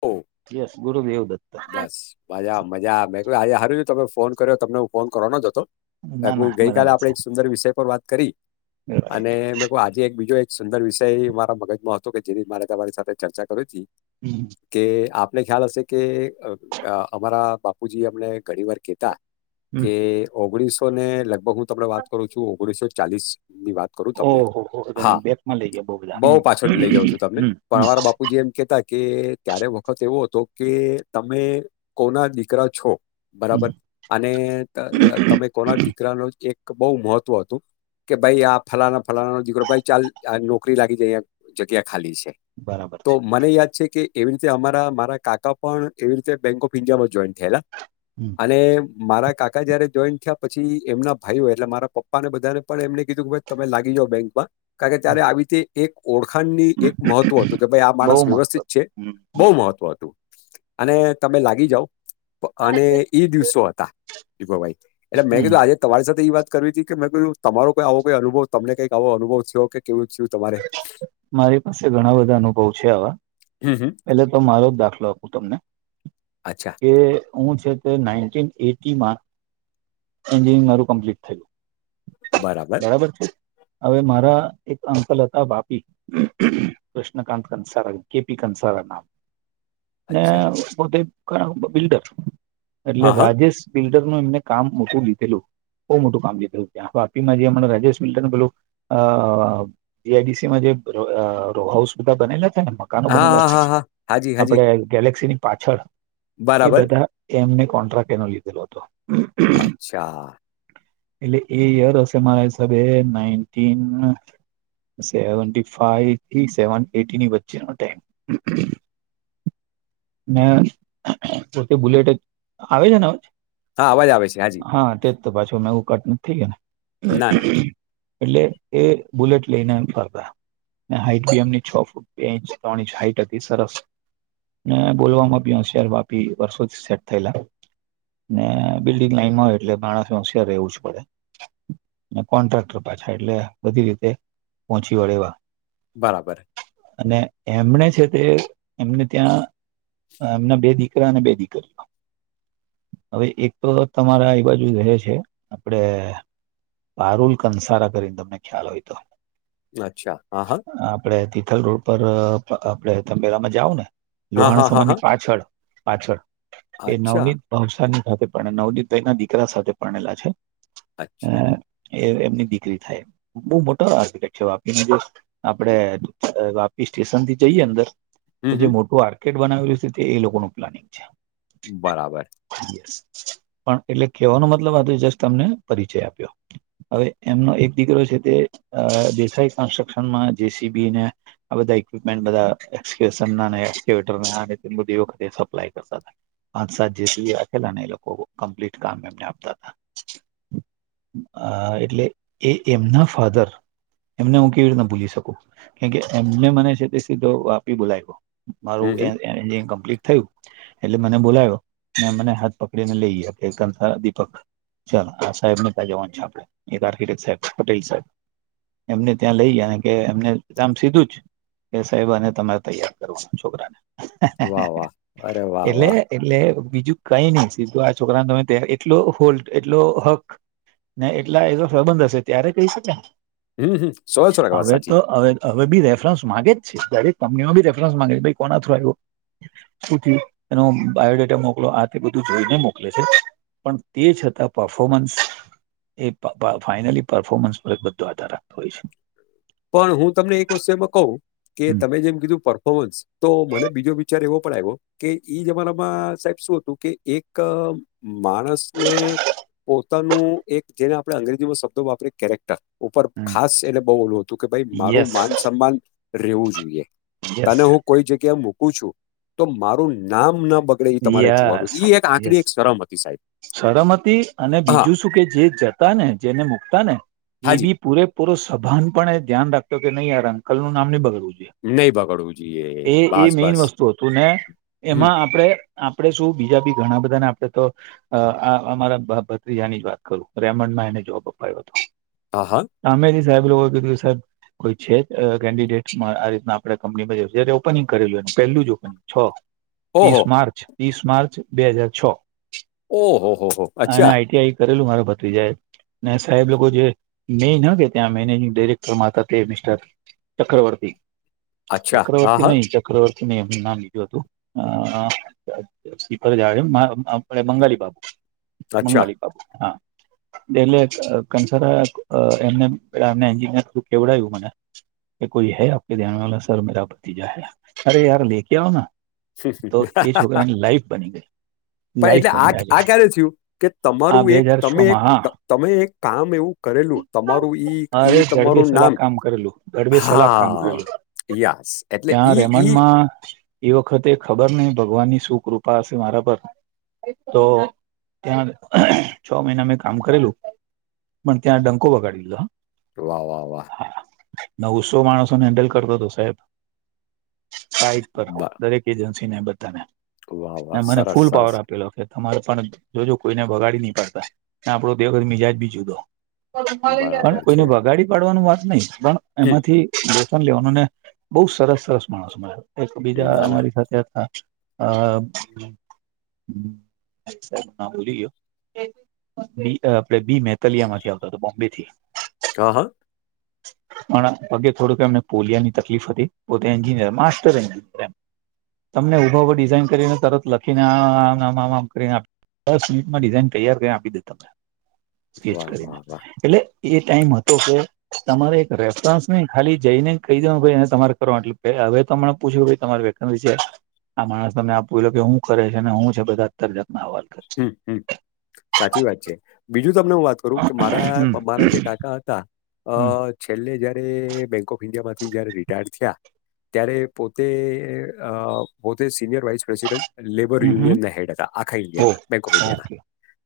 ઓ. Yes Gurudev Dutt. બસ મજા મજા મેં ક આજે હારું તમે ફોન કર્યો તમને હું ફોન કરવાનો જ હતો. ના ના ગઈ કલે બરાબર આપડે છે એક સુંદર વિષય પર વાત કરી અને રાઈટ આજે એક બીજો એક સુંદર વિષય મારા મગજમાં હતો કે જેની મારે તમારી સાથે ચર્ચા કરવી તી. હમ [inaudible] કે આપને ખ્યાલ હશે કે અમારા બાપુજી અમને ઘણી વાર કેતા હમ કે ઓગણીસો ને લગભગ હું તમને વાત કરું છું ઓગણીસો ચાલીસ ની વાત કરું તમને ઓહો હો તમે હા બેકમાં લઈ ગયા બહુ બધા બ‌ઉ હમ પાછળ લઈ જાવ છું તમને પણ હમ અમારા બાપ બાપુજી એમ કેતા કે ત્યારે વખત એવો હતો કે તમે કોના દીકરા છો બરાબર. હમ અને તમે કોના દીકરા ન એક બહુ મહત્વ હતું. કે ભાઈ આ ફલાણા ફલાણા દીકરો ચાલ નોકરી લાગી ગઈ એમ જગ્યા ખાલી છે. બરાબર તો છે મને યાદ છે કે એવી રીતે અમારા મારા કાકા પણ એવી રીતે બેંક ઓફ ઈન્ડિયા મા જોઈન થયેલા. હમ [unintelligible] અને મારા કાકા જયારે જોઈન થયા પછી એમના ભાઈઓ એટલે મારા પપ્પાને બધાને પણ એમને કીધું કે ભાઈ તમે લાગી જાઓ બેંકમાં કારણ કે ત્યારે આવી રીતે એક ઓળખાણની એક મહત્વ હતું કે ભાઈ આ બહુ માણસ મહત્વ વ્યવસ્થિત છે. બહુ મહત્વ હતું. અને તમે લાગી જાવ અને ઈ દિવસો હતા દીપાભાઈ. એટલે મેં હમ કીધું આજે તમારી સાથે એ વાત કરવી હતી કે મેં કીધું તમારો કોઈ આવો અનુભવ તમને કંઈક આવો અનુભવ થયો કે. કેવું છું તમારે. મારી પાસે ઘણા બધા અનુભવ છે આવા હમ હમ પેલે તો મારો દાખલો. હું તમને. અચ્છા. કે હું છે તે નાઇટિન એટી માં એન્જિનિયરિંગ મારું કમ્પ્લીટ થયું. બરાબર. બરાબર છે હવે મારા એક. સલતા બાપી કૃષ્ણકાંત કંસાર કે પી કનસાર નામ. ને અચ્છા પોતે બિલ્ડર એટલે હા હા રાજેશ. બિલ્ડરનું એમને કામ મોટું દિધેલું. બહુ મોટું કામ દિ ઘેલું ત્યાં વાપીમાં જે રાજેશ મિલન પેલું અ. જીઆઈડીસી માં જે રો અ રોહાઉસ બધા બનેલા હતા ને. મકાનો હા બનેલા હા છે હા હા હાજી હાજી આપણેે ગેલેક્સીની પાછળ એ બરાબર બધા. એમને કોન્ટ્રાક્ટ એનો લીધેલો હતો. અચ્છા. એટલે એ યર હશે મારા હિસાબે નાઈન સેવ ફાઈવ થી સેવન એટીની વચ્ચેનો ટાઈમ. ને બુલેટ આવે છે ને. હા અવાજ આવે છે હાજી હા તેજ તો પાછું મે એવું કટ નથી થઈ ગય ને. ના ના એટલે એ બુલેટ. પ્લે કરતા હાઈટ બી એમની છ ફૂટ બે ઇંચ ત્રણ ઇંચ હાઈટ હતીતિ સરસ. મે બોલવામા હોશિયાર યાર વાપી વર્ષો સેટ થયેલા. ને બિલ્ડીંગ લાઈનમાં હોય એટલે બાણા સમસ્યા રહેવું જ પડે. કોન્ટ્રાક્ટર પાછા એટલે બધી રીતે. પહોંચી વળેવા. બરાબર. અને એમણે છે તે એમને ત્યાં એમના બે દીકરા અને બે દીકરિઓ. હવે એક તો તમારા એ બાજુ રહે છે, આપડે પારૂલ કંસારા કરીને તમને ખ્યાલ હોય તો. અચ્છા હા હા. આપડણે તિથલ રોડ પર આપડે તંબેલામાં જાઉ ને, લ હા, લોહાણા હા, હા, હા. સમાયની પાછળ. પાછળ, એ અચ્છા, નવનીત ભવશની સાથે પણ નવદીતભાઈ ના દીકરા સાથે પણણેલા છે. અચ્છા. એ એમની દીકરી થાય, બહ મોટી આિટેર વાપી આપડ વાપી સ્ટેશન થી જઈએ અંદર હમ, જે હમ. મોટું આર્કેટ બનાવેલું છે તે એ લોકોનું પ્લાનિંગ છે. બરાબર. પણ એટલે કેહેવાનો મતલબ આજે જસ્ટ તમને પરિચય આપ્યો. હવે એમનો એક દીકરો છે તે દેસાઈ કન્સ્ટ્રક્શનમાં જે સી બીને આ બધા ઈક્વિપમેન્ટ બધાટ બધી વખતે સપ્લાય કરતા હતા. પાંચ સાત જે સુધી રાખેલા ને એ લોકો કમ્પ્લીટ કામ એમને આપતા હતા. અ એટલે એ એમના ફાધર. એમને હું કેવી રીતના ભૂલી શકું, કેમ કે એમને મને છે તે સીધો વાપી બોલાવી ગયો. મારું હમ, હમ. એન્જિનિયરંગ કમ્પ્લીટ થયું. એટલે મને બોલાવયો, મને હાથ પકડીને લઈ ગયા કે દીપક ચાલો આ સાહેબ નેતા જવાન છે આપડેક સાહેબ પટેલ સાહેબ. એમને ત્યાં લઈ ગયા કે એમને કામ સીધું જ છે. કે સાહેબ અને તમારે તૈયાર કરવો છોકરાને, વાહ, વાહ! અરે વાહ, એટલે વાહ! એટલે બીજું કઈ નહી સીધું આ છોકરા ન તમે એટલો હોલ્ટ એટલો હક. ને એટલા એ પ્રબંધ હશે ત્યારે કહી શકે. હમ હમ. વાત હવે સાચી. તો હવે હવે બી રેફરન્સ માગે છે ડરેક કંપનીમાં ઈ તો રેફરન્સ માગે છે ભાઈ કોના થ આવ્યો. સુથી એનો બાયોડેટા મોકલો આ તે બધું જોઈને મોકલે છે. પણ તે છતાં પરફોર્મન્સ એ ફાઈનલી પરર્ફોર્મન્સ ધાર રાખતો હોય છે. પણ હું તમને એક વસ્તુ એમાં કહું. કે તમે જેમ કીધું પર્ફોર્મન્સ તો મને બીજો વિચાર એવો પણ આવ્યો. કે ઈ જ અમારામાં સાહેબ શું હતું કે એક માણસને પોતાનું એક જેને આપણે અંગ્રેજીમાં શબ્દો વાપરીએ કેરેક ટર, ઉપર ખાસ એલે બહુ ઓલું હતું કે ભાઈ છે મારું યસ માન સન્માન રેવું જોઈએ. તને યસ હું કોઈ જગ્યા મૂકું છું, તો મારું નામ ના બગ. યસ યસ, હતી સાહેબ સરમતી અને હા બીજું શું કે જે જત ને જેને મકતા ને એ હાજી બી પૂરેપૂરો સભાન પણ એ ધ્યાન રાખ્યો કે નહી યાર અંકલ નું નામ નની બગડું જોઈએ. નહી બગડવું જોઈએ એ એ બસ મેન બસ વસ્તુ હતું ને હમ એમાં આપડે આપડે શું બીજા બી ઘણા બધા ને આપડે તો આ અમારા ભત્રીજા ની જ વાત કરું રેમંડ માં એને જોબ અપાયો હતો. હા હા. સામેથી સાહેબ લોકો કીધું સાહેબ કોઈ છે જ કેન્ડિડેટમાં આ રીતના આપણે કંપનીમાં જ છે ઓપનિંગ કરેલું પહેલું જ ઓપનિંગ. છ. ત્રીસ ઓહો માર્ચ ત્રીસ માર્ચ બે હાજાર છ, ઓહો હો હો હો અને અચ્છા આઈ ટી આઈ કરેલું મારો ભત્રીજાએ ને સાહેબ લોકો જે મેન હ કે ત્યાં મેનેજિંગ ડેરેક્ટર માં હતા તે મિસ્ટર ચક્રવર્તી. અચ્છા હા ચક્રવર્તી હા નહી ચક્રવર્તી નહી હું નામ બીજું હતું અ [unintelligible] બંગાલી બાપુ અચ્છા બંગાલી બાપુ હા. ડેલે કંસરા એમને એન્જીનીયર થ્રુ કેવડાવ્યું મને કે કોઈ હૈ આપ કે ધ્યાન વાલા સર મારા ભતીજા હે અરે યાર લેકે આઓ ના. શી શી તો એ છોકરાની લાઈફ બની ગઈ. પણ લાઈફ એટલે આ બની આજે આ ક્યારે થયું કે આ તમારું બે એક હજાર છ તમે માં એક હા તમે એક કામ એવું. કરેલું તમારું ઈ અરે ઈ જડબી તમારું નામ સલાક કામ કરેલું જડબે સલાક કામ હા કરેલું. યસ એટલે ત્યાં ઈ ઈ રેમાન્ડમાં એ વખતે ખબર નહીં ભગવાન ની શું કૃપા હશે મારા પર. તો ત્યા છ મહિના મેં કામ કરેલું. મન ત્યા ડંકો વગાડી લીધો હ વાહ વાહ વાહ. નવસો માણસોને હેન્ડલ કરતો હતો સાહેબ. સાઈટ પર બ- દરેક એજન્સીને બધાને. વાહ એ વાહ મને સરસ ફૂલ પાવર સરસ આપેલો છેે. તમારે પણ જોજો કોઈને વગાડી નહી પડતા આપડો તે વખત મિજાજ બી જુદો. પણ બરાબર કોઈને છે વગાડી પાડવાનું વાત નહી પણ હમ, એમાંથી. ન લેવાનુંને બહુ સરસ સરસ માણસો મળ એક બીજા ના ના અમારી સાથે હતા. અ [unintelligible] ભૂલી ગીયો બી મેતાલિયા માંથી આવતો હતો બોમ્બે થી. ક હ. [unintelligible] પણ પગે થોડુંક એમને પોલિયા ની તકલીફ હતી પોતે એન્જિનિયર માસ્ટર એન્જય એમ. તમને ઊભા ઉભા ડિઝઇન કરીને તરત લખીને આમ આમ આમ આમ કરીને આપ દસ મિનિટમાં ડિઝાઇન તૈયાર કરી આપી દે તમે સ્કેચ વાહ કરીને વાહ વાહ એટલે. એ ટાઈમ હતો કે તમારે એક રેફરન્સ નહી ખાલી જઈને કહી દે તમારે કરો એટલે હવે તોમને પૂછ્યું તમારે [unintelligible] આ માણસ તમને આપું એઈલો કે હું કરે છે ને હું છે બધા અતર જાતના હવાલ કર હમ, સાચી વાત છે બીજું તમને હું વાત કરું કે હમ મારા મારા જે કાકા હતા. અ હમ છેલ્લે જયારે બેંક ઓફ ઈન્ડિયા માંથી જયારે રિટાયર્ડ થયા. ત્યારે પોતે પોતે સિનિયર વાઇસ પ્રેસિડેન્ટ. લેબર હમ હમ યુનિયન ના હેડ હતા આખા ઓ ઇન્ડિયાના. કોપ ઇન્ડિયાના ઓકે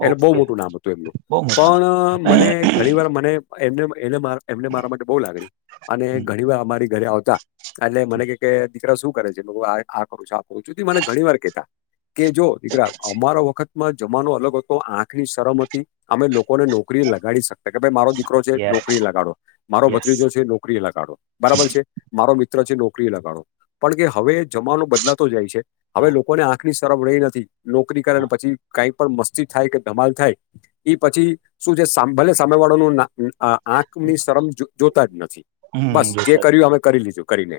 એટલે બો ઓકે મોટુ નામ હતું એમનું બહુ મજા પણ મને ઘણી પણ એમને મારા માટે બઉ લાગણી અને ઘણી વાર અમારી ઘરે આવતા એટલે મને કે દીકરા શું કરે છે આ કરું છું આ કરું છું મને ઘણી વાર કેતા કે જો દીકરા અમારો વખત માં જમાનો અલગ હતો આંખ ની શરમ હતી અમે લોકોને નોકરી લગાડી શક કે ભાઈ મારો દીકરો છે યસ નોકરી લગાડો મારો યસ ભત્રીજો છે, નોકરી લગાડો બરાબર છે મારો મિત્ર છે નોકરી લગાડો પણ કે હવે જમાનો બદલાતો જાય છે. હવે હા લોકોને આંખની શરમ રહી નથી નોકરી કરે હા પછી. કંઈ પણ મસ્તી થાય કે ધમાલ થાય એ પછી શું છે ભલે સામે વાળો નું ના અ આંખ ની શરમ જોતા જ નથી હમ બસ જે જોતા જ કર્યું અમે કરી લીધું કરીને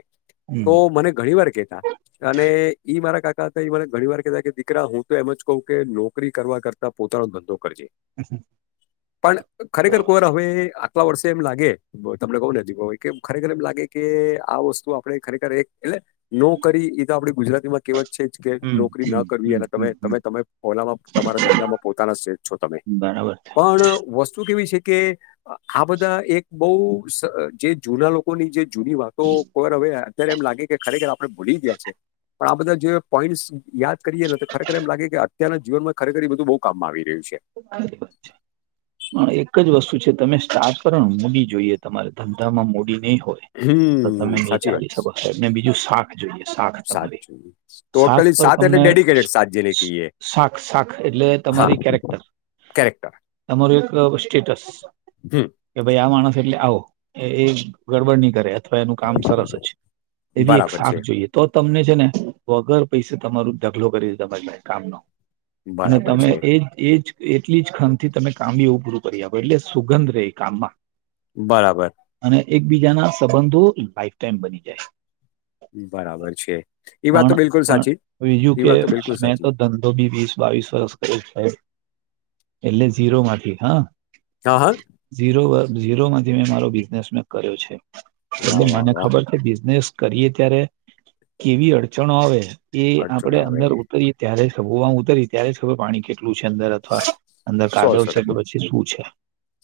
હમ તો મને ઘણી વાર કેતા અને ઈ મારા કાકા હતા મને ઘણી વાર કતાા કે દીકરા હું તો એમ જ કઉ કે નોકરી કરવા કરતા પોતાનો ધંધો કરજે પણ ખરેખર બરાબર ખર હવે આટલા વર્ષે એમ લાગે તમને કહું નથી કે ખરેખર એમ લાગે કે આ વસ્તુ આપડે ખરેખર એક એટલે નોકરી એ તો આપડી ગુજરાતીમાં કેવત છે, જ કે હમ નોકરી હમ ના કરવી હમ અને તમે હમ હમ તમે તમે ઓ તમારા ધંધામાં પોતાના છો, તમે બરાબર છે પણ વસ્તુ કેવી છે કે આ બધા એક બહ જે જૂના લોકો લોકો ની જે જૂની વાતો કોર હવે. અત્યારે એમ લાગે કે ખરેખર આપણે ભૂલી ગયા છે પણ આ બધા જે પોઈન્ટ યાદ કરીએ તો ખરેખર એમ લાગે કે અત્યના જીનમાં ખરેખર બધું બહ કામમાં આવી રહ્યું છે. શાંત પણ એક જ વસ્તુ છે તમે સ્ટાર પર મોૂડી જોઈએ તમારે ધંધામાં મોડી નહી હોય. હમ તો તમે નહી સાચી વાત ચાલી શકો સાહેબ ને બીજું શાખ જોઈએ શાખ તમારી સાચું શાક ટોટલી પર સાત એટલે તમને ડેડિકેટેડ સાત જેને કહીએ શાખ શાખ એટલે હા તમારી કેરેક્ટર કેરેક્ટર ત એક સ્ટેટસ હમ કે ભાઈ આ માણસ એટલે આવો એ ગડબડની કરે અથવા એનું કામ સરસ જ એવી એક બરાબર સાાક છે જોઈએ. તો તમને છે ને વગર પૈસે તમારું ઢગલો કરી છે તમારીાઈ કામ ન અને બરાબર તમે છે એજ એજ એટલી જ ખં થી તમે કામ એવું પૂરું કરી આપ એટલે સુગંધ ર કામમાં બરાબર અને એકબીજાના સંબંધો લાઈફ ટાઈમ બની જાય. બરાબર છે એ વાત પણ તો બિલકુલ પણ સાચી બીજું એ કે વાત તો બિલકુલ મેં તો સાચી ધંધો બી વીસ બાવીસ વર્ષ કર છે. એટલે ઝીરોમાંથી હા ક્યાા હ ઝીરો વ ઝીરો માંથી મેં મારો બિઝનેસ મેં કર્યો છે, એટલે વાહ વાહ મને વાહ ખબર આપ બિઝનેસ કરીએ ત્યારે કેવી અડચણો આવે એ અડચણ આપણેે આવે અંદર ઉતરીએ. ત્યારે સગુઆમાં ઉતરી ત્યારે હવે પાણી કેટલું છે અંદર અથવા અંદર સો સો કાઢવશે કે ટકા પછી શું છે.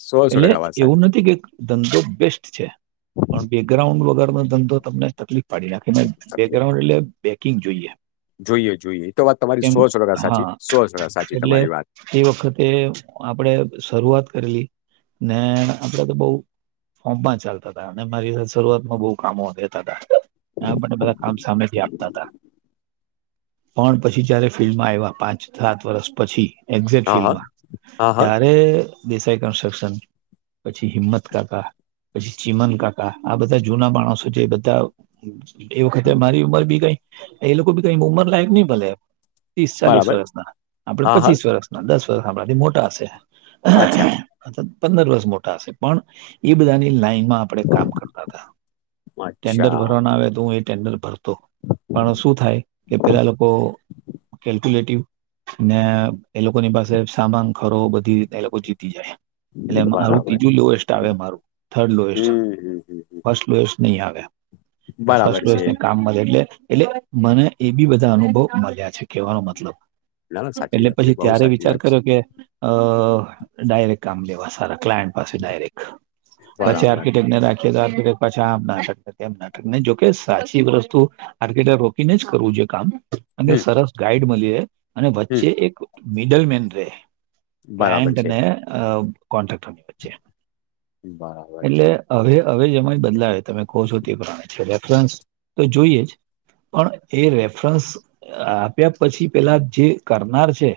સો સો એટલે ટકા વાત એવું સાચી નથી કે ધંધો બેસ્ટ છે. પણ બેકગ્રાઉન્ડ વગરનોો ધંધો તમને તકલીફ પાડી નાખી ને તકલીફ બેકગ્રાઉન્ડ એટલે બેકિંગ જોઈએ જોઈએ જોઈએ એ તો વાત તમારી કેમ સો છો ટા સાચી સો છો, સાચી તમારી વાત એ વખતે આપડે શરૂઆત કરેલી ને આપડે તો બઉ ફોર્મ પણ ચાલતા હતાા અને મારી શરૂઆતમાં બહુ કામો રહેેતા હતાા. હ બને બધા કામ સામે બથી આપતા હતા. પણ પછી જયારે ફિલ્ડમાં આવ્યા પાંચ સાત વર્ષ પછી. એક્ઝેટ હા હા ફિલ્ડમાં હા હા ત્યારે દેસાઈ કન્સ્ટ્રક્શન પછી હિંમત કાકા પછી ચીમન કાકા આ બધા જૂના માણસો જે બધા એ વખતે મારી ઉંમર બી કઈ એ લોકો બી કઈ ઉંમર લાયક નઈ ભલે ત્રીસ ચાલીસ બરાબર વર્ષના આપડ હા હા પચીસ વર્ષના દસ વર્ષ આપણાથી મોટા હશે અચ્છા અથવા પંદર વર્ષ મોટા હશે પણ એ બધાની લાઈનમા ડ કામ કરતા હતા ટેન્ડર અચ્છા ભરવાના આવે હું. ટેન્ડર ભરતો પણ શું થાય કે પેલા લોકો કેલ્ક્યુલેટિવ ને એ લોકોની પાસે સામાન ખરો બધી એ લોકો જીતી જાય એટલે મારું બરાબર ત્રીજું લોએસ્ટ આવે મારું થર્ડ લોએસ્ટ હમ હમ હમ હમ હમ. ફર્સ્ટ લોએસ્ટ નહી, આવે બરાબર છે ફ કામમાં એટલે એટલે મને એ બી બધા અનુભવ મળ્યા છે કેવાનો મતલબ ના ના સાચી એટલે વાત છે પછી બઉુ ત્યારે સાચી વિચાર વાત છે. કર્યો કે ડાયરેક કામ લેવા સારા ક્લાયન્ટ પાછી ડાયરેક્ટ પછી બરાબર આર્કિટેક ને રાખ [unintelligible] પાછા આમ નાટક કે એમ નાટક નહી જોકે સાચી વસ્તુ આર્કેટર રોકીને જ કરવું જોયે કામ અને હમ સરસ ગાઈડ મલયે અને હમ વચ્ચે એક મિડલ મેન રહે બરાબર બ્રાન્ડ છે ને અ કોન્ટ્રાક્ટરની વચ્ચે બરાબર એટલે છે. હવે હવે એમજ બદલાવે તમે કહો છો તે પ્રણે છે રેફરન્સ ત જોઈએ જ. પણ એ રેફરન્સ આપ્યા પછી પેલા જે કરનાર છે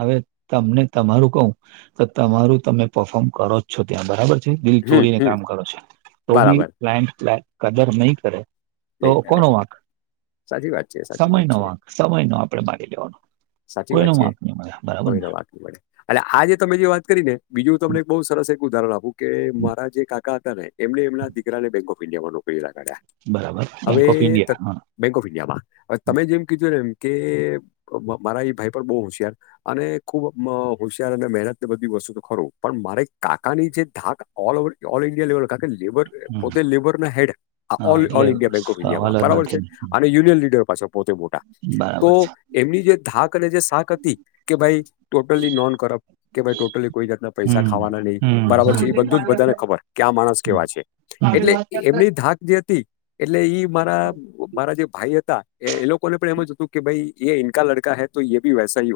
હવે તમને તમારું કવું તો તમારું તમે પફોર્મ કરો છો ત્યાં બરાબર છે દિલ હમ તોડીને હમ કામ કરો છ તો બી બરાબર ક્લાઈન્ટ કદર નહીં કરે તો લઈ કોનો વાંક સાચી વાત છે સાચી સમય વાત નો છે. વાંક સમય નો આપડે મારી લેવાનો સાચી કોઈનો વાત છે. વાંક બરાબર ને. એ આજ તમે જે વાત કરીને બીજું તમને બ સરસ એક ઉદાહરણ આપું કે મારા જે કાકા હતા ને એમને એમના દીકરાને બેંક ઓફ ઈન્ડિયા માં નોકરી લગાડ્યા બરાબર અવે બેંક ઓફ ત ઇન્ડિયા હા બેંક ઓફ ઇન્ડિયામાં હવે તમે જેમ કીધું ને એમ કે મારા એ ભાઈ પણ બહુ હોશિયાર અને ખુબ હોશિયાર અને મહેનત ને બધી વસ્તુ તો ખરું પણ મારે કાકાની જે ધાક ઓ ઓ ઓલ ઇન્ડિયા લેવલ લેબર હમ પોતે લેબર ના હેડ આ હા એટલે ઓલ ઇન્ડિયા બેંક ઓફ સવાલ ઇન્ડિયામાં જ બરાબર નથી છે ને. અને યુનિયન લીડર પાછસે પોતે મોટા તો બરાબર છે એમની જે ધાક અને જે શાક હતી કે ભાઈ ટોટલી નોન કરપ્ટ કે ભાઈ ટોટલી કોઈ જાતના હમ પૈસા ખાવાના નહી હમ બરાબર હમ. છે એ બધું જ બધાને ખબર કે આ માણસ કેવા છે. એટલે એમની ધાક જે હતી એટલે ઈ મારા મારા જે ભાઈ હતા એ લોકોને પણ એમ જ હતું કે ભાઈ એ ઇન્કા લડ કા હે તો એી વૈસા હો